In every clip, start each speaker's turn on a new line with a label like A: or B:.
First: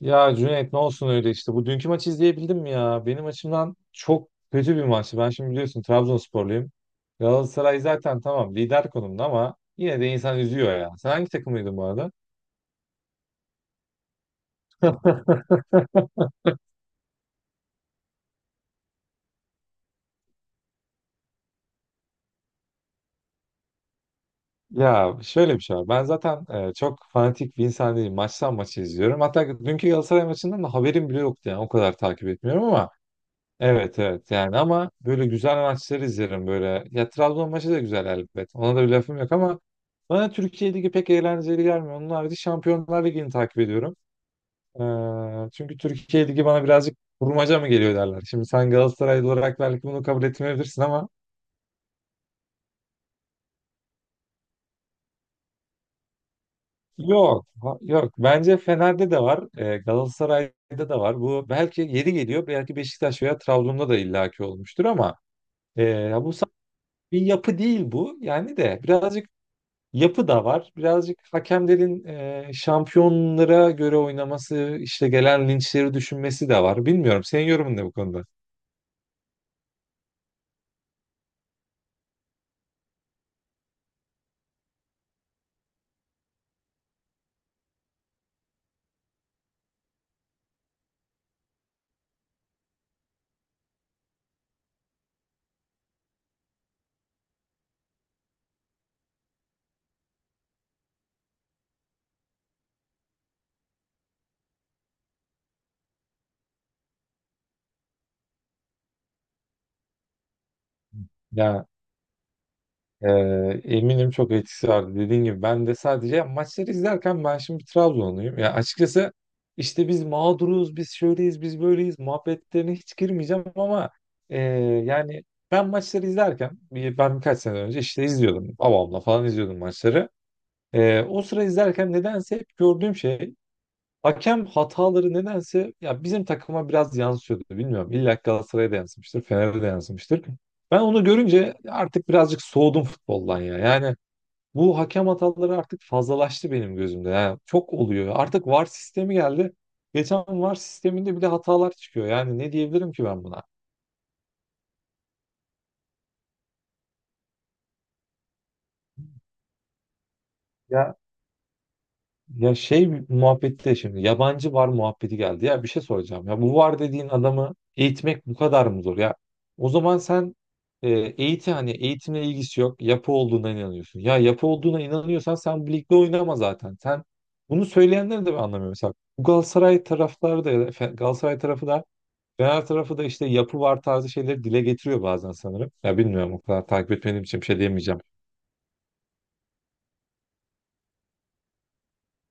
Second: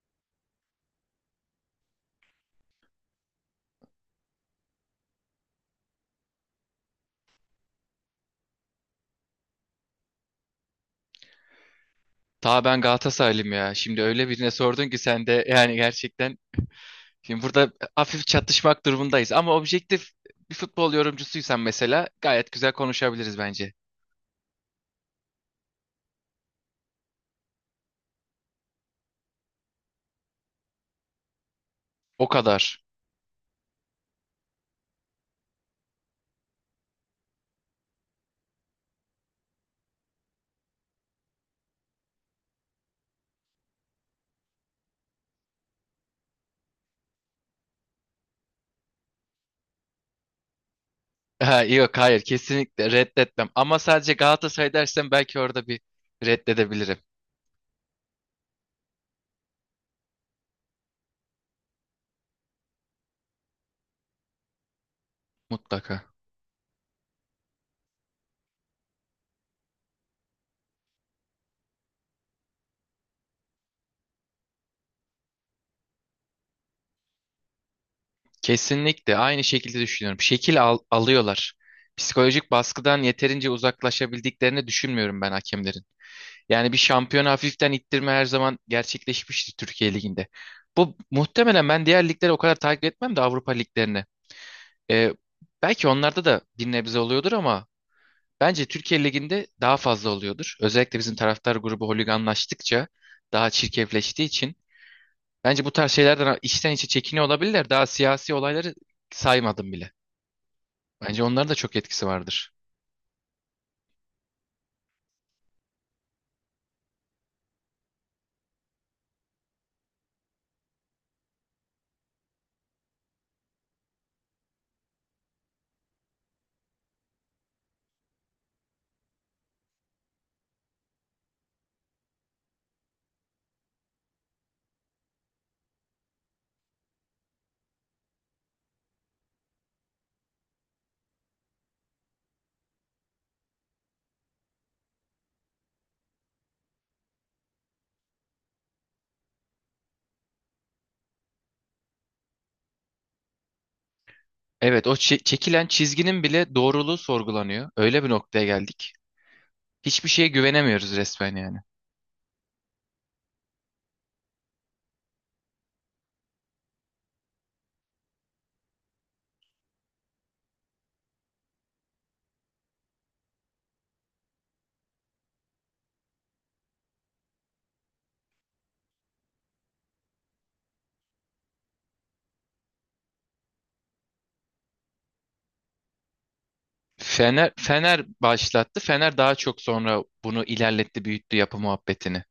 A: Ya Cüneyt ne olsun öyle işte. Bu dünkü maçı izleyebildin mi ya? Benim açımdan çok kötü bir maçtı. Ben şimdi biliyorsun Trabzonsporluyum. Galatasaray zaten tamam lider konumda ama yine de insan üzüyor ya. Sen hangi takımıydın bu arada?
B: Daha ben Galatasaraylıyım ya. Şimdi öyle birine sordun ki sen de yani gerçekten şimdi burada hafif çatışmak durumundayız. Ama objektif bir futbol yorumcusuysan mesela gayet güzel konuşabiliriz bence.
A: Ya şöyle bir şey var. Ben zaten çok fanatik bir insan değilim. Maçtan maçı izliyorum. Hatta dünkü Galatasaray maçından da haberim bile yoktu yani. O kadar
B: O
A: takip etmiyorum
B: kadar.
A: ama. Evet, evet, yani ama böyle güzel maçları izlerim böyle. Ya Trabzon maçı da güzel elbet. Ona da bir lafım yok ama bana Türkiye Ligi pek eğlenceli gelmiyor. Onun harici Şampiyonlar Ligi'ni takip ediyorum. Çünkü Türkiye Ligi bana birazcık kurmaca mı geliyor derler. Şimdi sen Galatasaraylı olarak belki bunu kabul etmeyebilirsin ama.
B: Ha, yok hayır kesinlikle reddetmem. Ama sadece Galatasaray dersen belki orada bir reddedebilirim.
A: Yok, yok. Bence Fener'de de var. Galatasaray'da da var. Bu belki yeri geliyor. Belki Beşiktaş veya Trabzon'da da illaki olmuştur ama e,
B: Mutlaka.
A: ya bu sa- bir yapı değil bu. Yani de birazcık yapı da var. Birazcık hakemlerin şampiyonlara göre oynaması, işte gelen linçleri düşünmesi de var. Bilmiyorum. Senin yorumun ne bu konuda?
B: Kesinlikle aynı şekilde düşünüyorum. Alıyorlar. Psikolojik baskıdan yeterince uzaklaşabildiklerini düşünmüyorum ben hakemlerin. Yani bir şampiyon hafiften ittirme her zaman gerçekleşmişti Türkiye Ligi'nde. Bu muhtemelen ben diğer ligleri o kadar takip etmem de Avrupa liglerini. Ee, Belki onlarda da bir nebze oluyordur ama bence Türkiye Ligi'nde daha fazla oluyordur. Özellikle bizim taraftar grubu holiganlaştıkça daha çirkefleştiği için. Bence bu tarz şeylerden içten içe çekiniyor olabilirler. Daha siyasi olayları saymadım bile. Bence onların da
A: Ya,
B: çok etkisi vardır.
A: e, eminim çok etkisi vardı. Dediğin gibi ben de sadece maçları izlerken ben şimdi Trabzonluyum. Ya, açıkçası işte biz mağduruz, biz şöyleyiz, biz böyleyiz muhabbetlerine hiç girmeyeceğim ama e, yani ben maçları izlerken ben birkaç sene önce işte izliyordum. Babamla falan izliyordum maçları. O sıra izlerken nedense hep gördüğüm şey, hakem hataları nedense ya bizim takıma biraz yansıyordu, bilmiyorum. İlla ki Galatasaray'a da yansımıştır, Fener'e de yansımıştır. Ben onu görünce artık birazcık soğudum futboldan ya. Yani bu hakem hataları artık fazlalaştı benim gözümde. Yani çok oluyor. Artık VAR sistemi geldi. Geçen VAR sisteminde bile hatalar çıkıyor. Yani ne diyebilirim ki ben buna?
B: Evet, çekilen çizginin bile doğruluğu sorgulanıyor. Öyle bir noktaya geldik. Hiçbir şeye güvenemiyoruz
A: Ya
B: resmen yani.
A: Ya şey muhabbeti de şimdi yabancı var muhabbeti geldi. Ya, bir şey soracağım. Ya bu var dediğin adamı eğitmek bu kadar mı zor? Ya, o zaman sen, e, eğitim hani eğitimle ilgisi yok. Yapı olduğuna inanıyorsun. Ya, yapı olduğuna inanıyorsan sen bu ligde oynama zaten. Sen bunu söyleyenleri de ben anlamıyorum. Mesela bu Galatasaray taraftarı da ya da Galatasaray tarafı da Fener tarafı da işte yapı var tarzı şeyleri dile getiriyor bazen sanırım. Ya, bilmiyorum, o kadar takip etmediğim için bir
B: Fener,
A: şey diyemeyeceğim.
B: Fener başlattı. Fener daha çok sonra bunu ilerletti, büyüttü yapı muhabbetini.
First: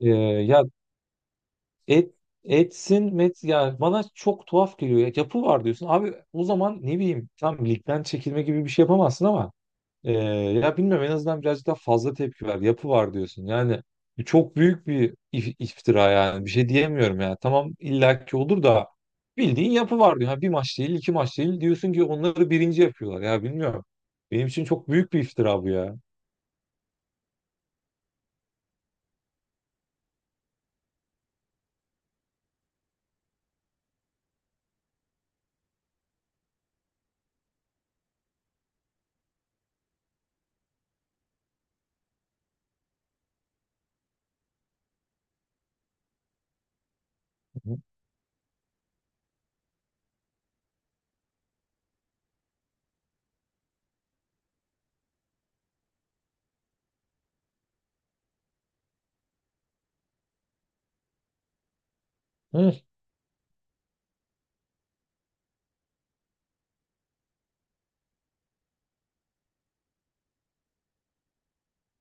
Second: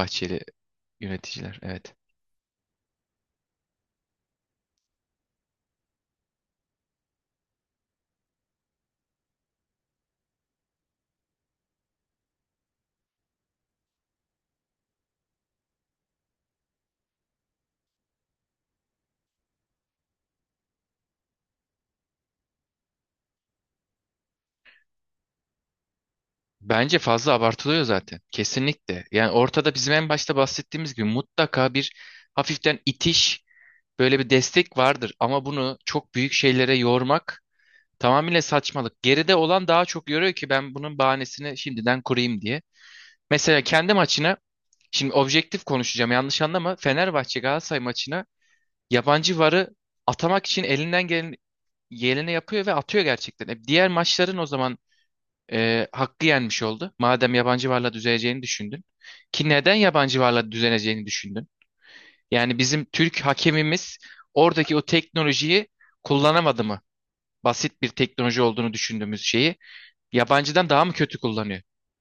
A: E, ya
B: yöneticiler. Evet.
A: Et, Etsin met yani bana çok tuhaf geliyor. Ya, yapı var diyorsun. Abi o zaman ne bileyim tam ligden çekilme gibi bir şey yapamazsın ama ya, bilmiyorum, en azından birazcık daha fazla tepki ver. Yapı var diyorsun. Yani çok büyük bir iftira yani. Bir şey diyemiyorum yani. Tamam illaki olur da bildiğin yapı var diyor. Ha, bir maç değil, iki maç değil diyorsun ki onları birinci yapıyorlar. Ya, bilmiyorum. Benim için çok büyük bir iftira bu ya.
B: Bence fazla abartılıyor zaten. Kesinlikle. Yani ortada bizim en başta bahsettiğimiz gibi mutlaka bir hafiften itiş, böyle bir destek vardır. Ama bunu çok büyük şeylere yormak tamamıyla saçmalık. Geride olan daha çok yoruyor ki ben bunun bahanesini şimdiden kurayım diye. Mesela kendi maçına şimdi objektif konuşacağım, yanlış anlama. Fenerbahçe Galatasaray maçına yabancı varı atamak için elinden gelen geleni yapıyor ve atıyor gerçekten. Diğer maçların o zaman hakkı yenmiş oldu. Madem yabancı varla düzeleceğini düşündün. Ki neden yabancı varla düzeleceğini düşündün? Yani
A: Hı.
B: bizim Türk hakemimiz oradaki o teknolojiyi kullanamadı mı? Basit bir teknoloji olduğunu düşündüğümüz şeyi yabancıdan daha mı kötü kullanıyor?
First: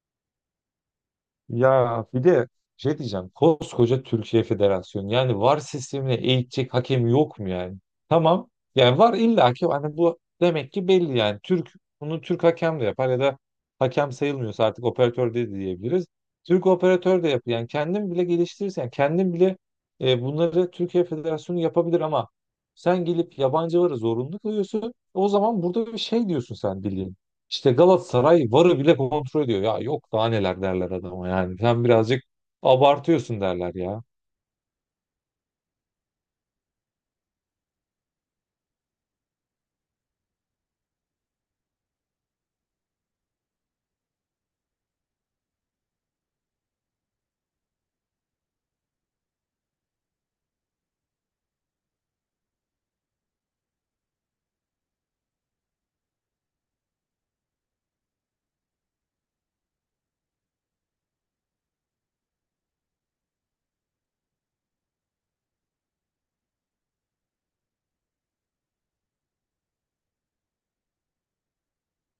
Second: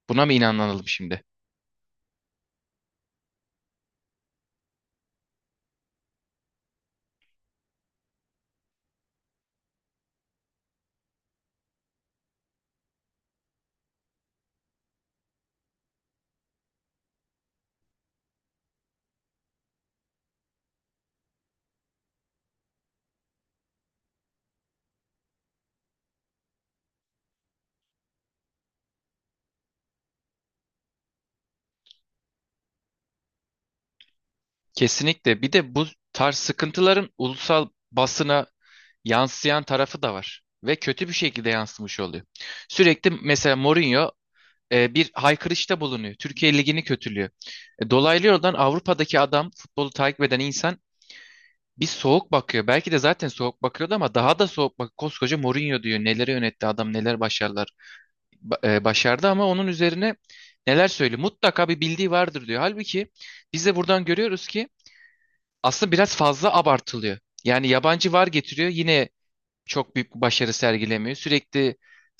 B: Buna mı inanalım şimdi?
A: Ya, bir de şey diyeceğim. Koskoca Türkiye Federasyonu. Yani VAR sistemine eğitecek hakem yok mu yani? Tamam. Yani VAR illaki hani bu demek ki belli yani. Bunu Türk hakem de yapar ya da hakem sayılmıyorsa artık operatör de diyebiliriz. Türk operatör de yapıyor. Yani kendin bile geliştirirsen, yani kendin bile bunları Türkiye Federasyonu yapabilir ama sen gelip yabancı VAR'a zorunlu kılıyorsun. O zaman burada bir şey diyorsun sen bildiğin. İşte Galatasaray VAR'ı bile kontrol ediyor. Ya, yok daha neler derler adama yani. Sen birazcık abartıyorsun derler ya.
B: Kesinlikle. Bir de bu tarz sıkıntıların ulusal basına yansıyan tarafı da var. Ve kötü bir şekilde yansımış oluyor. Sürekli mesela Mourinho bir haykırışta bulunuyor. Türkiye Ligi'ni kötülüyor. Dolaylı yoldan Avrupa'daki adam, futbolu takip eden insan bir soğuk bakıyor. Belki de zaten soğuk bakıyordu ama daha da soğuk bak. Koskoca Mourinho diyor. Neleri yönetti adam, neler başarılar başardı, ama onun üzerine neler söylüyor? Mutlaka bir bildiği vardır diyor. Halbuki biz de buradan görüyoruz ki aslında biraz fazla abartılıyor. Yani yabancı var getiriyor, yine çok büyük bir başarı sergilemiyor. Sürekli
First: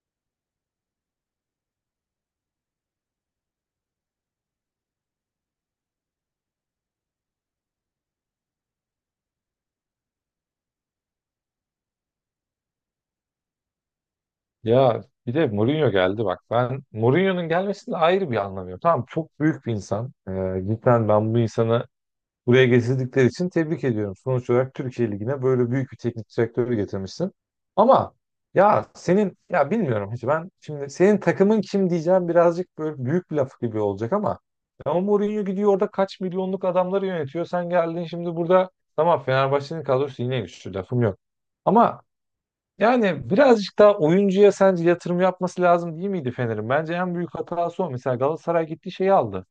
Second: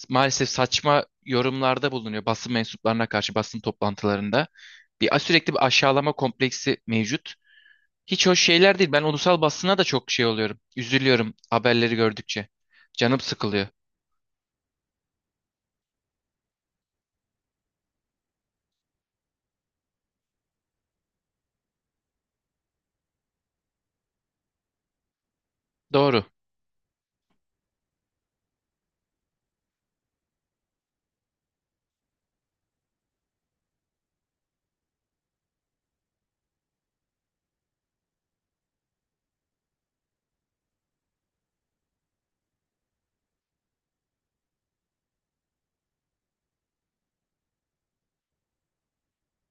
B: maalesef saçma yorumlarda bulunuyor basın mensuplarına karşı, basın toplantılarında. Sürekli bir aşağılama kompleksi mevcut. Hiç hoş şeyler değil. Ben ulusal basına da çok şey oluyorum. Üzülüyorum haberleri gördükçe. Canım sıkılıyor.
A: Ya bir de Mourinho geldi bak. Ben Mourinho'nun gelmesinde ayrı bir anlamıyorum. Tamam, çok büyük bir insan. Cidden ben bu insanı buraya getirdikleri için tebrik ediyorum. Sonuç olarak Türkiye Ligi'ne böyle büyük bir
B: Doğru.
A: teknik direktörü getirmişsin. Ama ya senin, ya bilmiyorum, hiç ben şimdi senin takımın kim diyeceğim, birazcık böyle büyük bir laf gibi olacak ama ya o Mourinho gidiyor orada kaç milyonluk adamları yönetiyor. Sen geldin şimdi burada, tamam Fenerbahçe'nin kadrosu yine güçlü, lafım yok. Ama yani birazcık daha oyuncuya sence yatırım yapması lazım değil miydi Fener'in? Bence en büyük hatası o. Mesela Galatasaray gitti şeyi aldı.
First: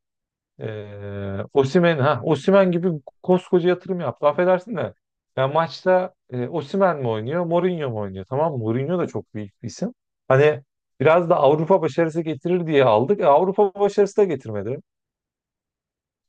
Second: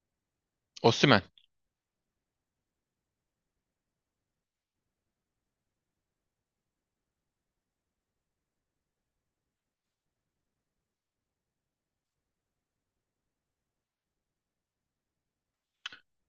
B: Osimhen.
A: Osimhen, ha, Osimhen gibi koskoca yatırım yaptı. Affedersin de. Ya maçta Osimhen mi oynuyor, Mourinho mu oynuyor? Tamam mı? Mourinho da çok büyük bir isim. Hani biraz da Avrupa başarısı getirir diye aldık. Avrupa başarısı da getirmedi.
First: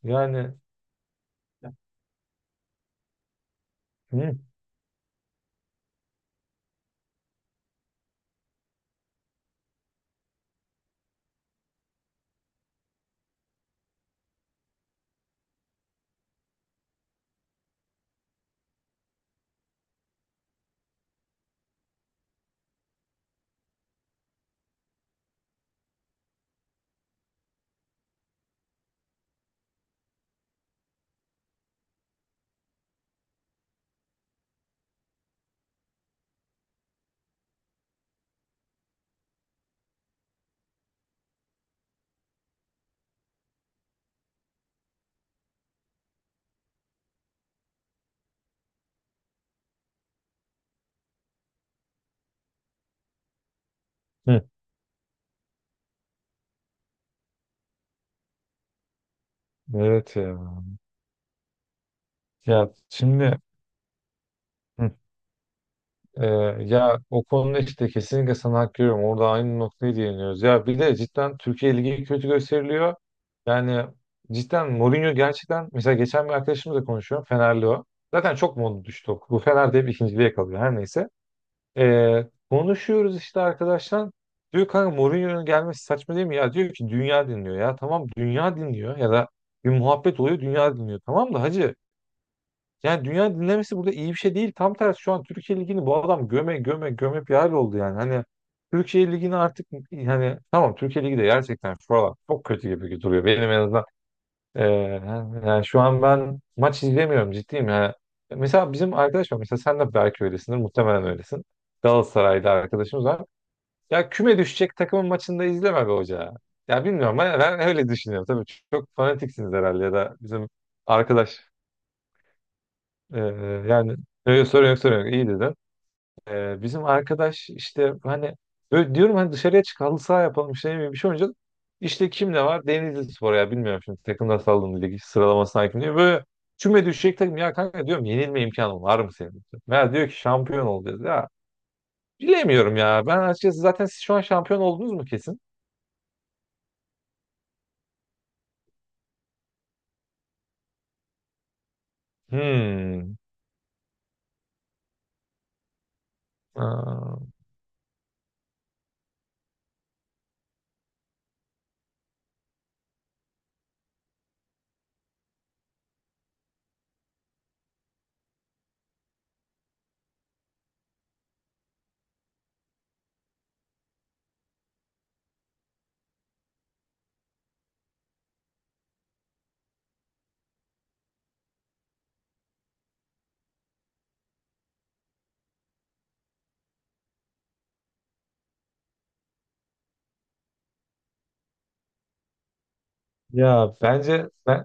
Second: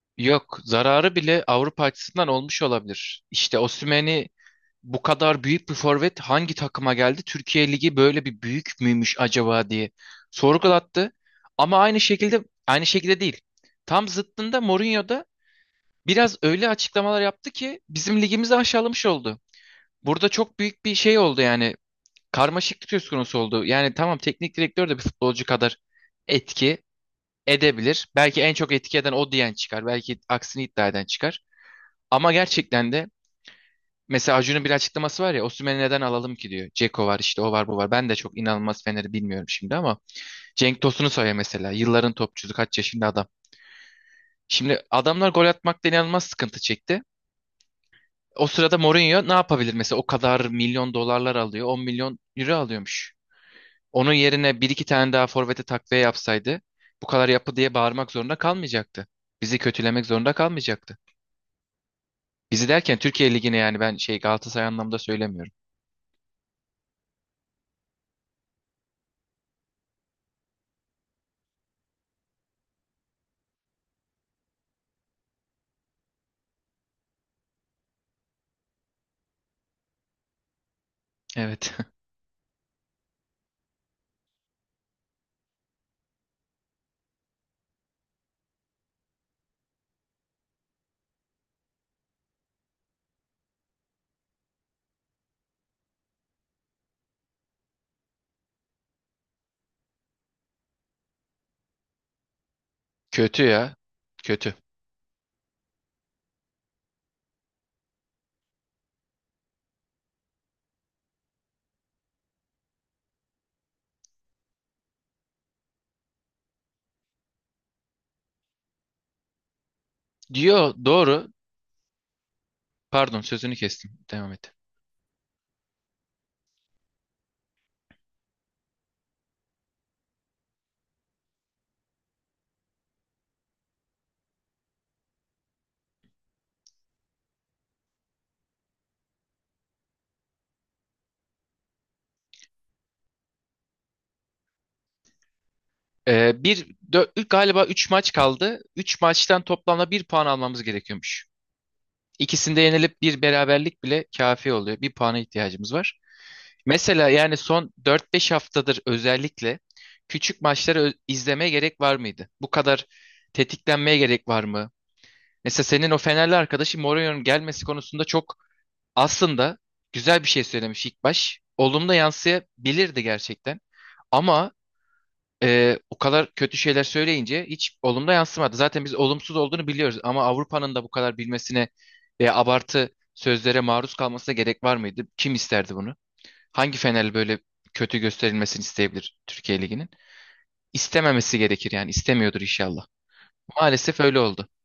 A: Yani,
B: Yok, zararı bile Avrupa açısından olmuş olabilir. İşte Osimhen'i
A: hı,
B: bu kadar büyük bir forvet hangi takıma geldi? Türkiye Ligi böyle bir büyük müymüş acaba diye sorgulattı. Ama aynı şekilde değil. Tam zıttında Mourinho da biraz öyle açıklamalar yaptı ki bizim ligimizi aşağılamış oldu. Burada çok büyük bir şey oldu yani. Karmaşıklık söz konusu oldu. Yani tamam, teknik direktör de bir futbolcu kadar etki edebilir. Belki en çok etki eden o diyen çıkar. Belki aksini iddia eden çıkar. Ama gerçekten de mesela Acun'un bir açıklaması var ya, Osimhen'i neden alalım ki diyor. Ceko var işte, o var bu var. Ben de çok inanılmaz Fener'i bilmiyorum şimdi ama Cenk Tosun'u söyle mesela. Yılların topçusu, kaç yaşında adam. Şimdi adamlar gol atmakta inanılmaz sıkıntı çekti. O sırada Mourinho ne yapabilir mesela, o kadar milyon dolarlar alıyor, 10 milyon euro alıyormuş. Onun
A: hı.
B: yerine bir iki tane daha forvete takviye yapsaydı bu kadar yapı diye bağırmak zorunda kalmayacaktı. Bizi kötülemek
A: Evet
B: zorunda
A: ya.
B: kalmayacaktı. Bizi
A: Ya
B: derken Türkiye
A: şimdi,
B: Ligi'ne yani, ben şey Galatasaray
A: hı.
B: anlamda söylemiyorum.
A: Ee, Ya, o konuda işte kesinlikle sana hak veriyorum. Orada aynı noktaya değiniyoruz. Ya bir de cidden Türkiye Ligi kötü gösteriliyor. Yani cidden Mourinho gerçekten, mesela geçen bir arkadaşımla konuşuyorum. Fenerli o. Zaten çok modu düştü o. Bu Fener de hep ikinciliğe kalıyor. Her neyse.
B: Evet.
A: Ee, Konuşuyoruz işte arkadaşlar. Diyor kanka, Mourinho'nun gelmesi saçma değil mi? Ya diyor ki dünya dinliyor. Ya tamam, dünya dinliyor. Ya da bir muhabbet oluyor, dünya dinliyor. Tamam da hacı, yani dünya dinlemesi burada iyi bir şey değil. Tam tersi, şu an Türkiye Ligi'ni bu adam göme göme göme bir hal oldu yani. Hani Türkiye Ligi'ni artık, hani tamam Türkiye Ligi de gerçekten şu aralar çok kötü gibi duruyor.
B: Kötü
A: Benim en
B: ya.
A: azından
B: Kötü.
A: e, yani şu an ben maç izlemiyorum, ciddiyim yani. Mesela bizim arkadaş var. Mesela sen de belki öylesindir. Muhtemelen öylesin. Galatasaray'da arkadaşımız var. Ya küme düşecek takımın maçında izleme be hoca. Ya bilmiyorum, ben öyle düşünüyorum. Tabii çok fanatiksiniz herhalde ya da bizim
B: Diyor doğru.
A: arkadaş.
B: Pardon
A: ee,
B: sözünü
A: Yani,
B: kestim. Devam
A: yok,
B: et.
A: sorun yok, sorun yok, iyi dedin. Bizim arkadaş işte, hani böyle diyorum, hani dışarıya çık halı saha yapalım, işte ne bileyim, bir şey oynayacağız. İşte kim ne var? Denizli Spor, ya bilmiyorum şimdi takımlar, saldım lig sıralamasına hakim değil. Böyle küme düşecek takım, ya kanka diyorum, yenilme imkanı var mı senin? Meğer diyor ki şampiyon olacağız ya. Bilemiyorum ya ben açıkçası, zaten siz şu an şampiyon oldunuz mu kesin?
B: Ee, bir, Galiba 3 maç kaldı. 3 maçtan toplamda bir puan almamız gerekiyormuş. İkisinde yenilip
A: Hmm.
B: bir beraberlik bile kafi oluyor. Bir puana ihtiyacımız var. Mesela
A: Aa,
B: yani son dört beş haftadır özellikle küçük maçları izlemeye gerek var mıydı? Bu kadar tetiklenmeye gerek var mı? Mesela senin o Fenerli arkadaşı Mourinho'nun gelmesi konusunda çok aslında güzel bir şey söylemiş ilk baş. Olumlu yansıyabilirdi gerçekten. Ama o kadar kötü şeyler söyleyince hiç olumlu yansımadı. Zaten biz olumsuz olduğunu biliyoruz, ama Avrupa'nın da bu kadar bilmesine ve abartı sözlere maruz kalmasına gerek var mıydı? Kim isterdi bunu? Hangi Fenerli böyle kötü gösterilmesini isteyebilir Türkiye Ligi'nin? İstememesi gerekir yani, istemiyordur inşallah.
A: Ya,
B: Maalesef öyle oldu.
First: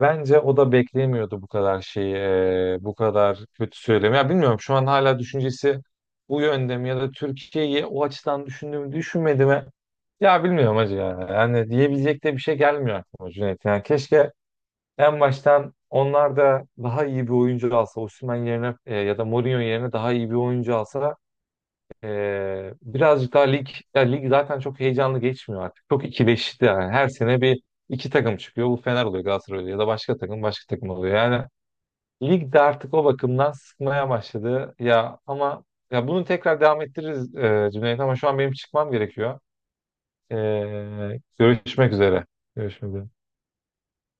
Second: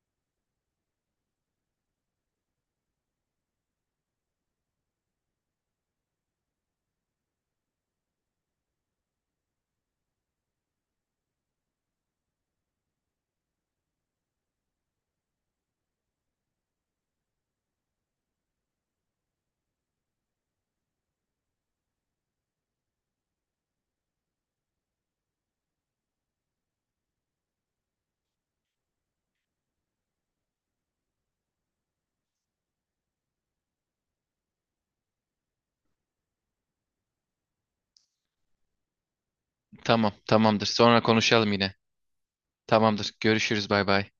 A: bence o da beklemiyordu bu kadar şeyi, bu kadar kötü söylemi. Ya bilmiyorum şu an hala düşüncesi bu yönde mi ya da Türkiye'yi o açıdan düşündü mü düşünmedi mi? Ya bilmiyorum hacı ya. Yani diyebilecek de bir şey gelmiyor aklıma Cüneyt. Yani keşke en baştan onlar da daha iyi bir oyuncu alsa, Osimhen yerine, ya da Mourinho yerine daha iyi bir oyuncu alsa, ee, birazcık daha lig, ya lig zaten çok heyecanlı geçmiyor artık. Çok ikileşti yani. Her sene bir iki takım çıkıyor. Bu Fener oluyor, Galatasaray oluyor ya da başka takım, başka takım oluyor. Yani lig de artık o bakımdan sıkmaya başladı. Ya ama ya bunu tekrar devam ettiririz Cüneyt, ama şu an benim çıkmam gerekiyor.
B: Tamam, tamamdır. Sonra konuşalım yine.
A: Görüşmek üzere. Görüşmek üzere.
B: Tamamdır. Görüşürüz. Bay bay.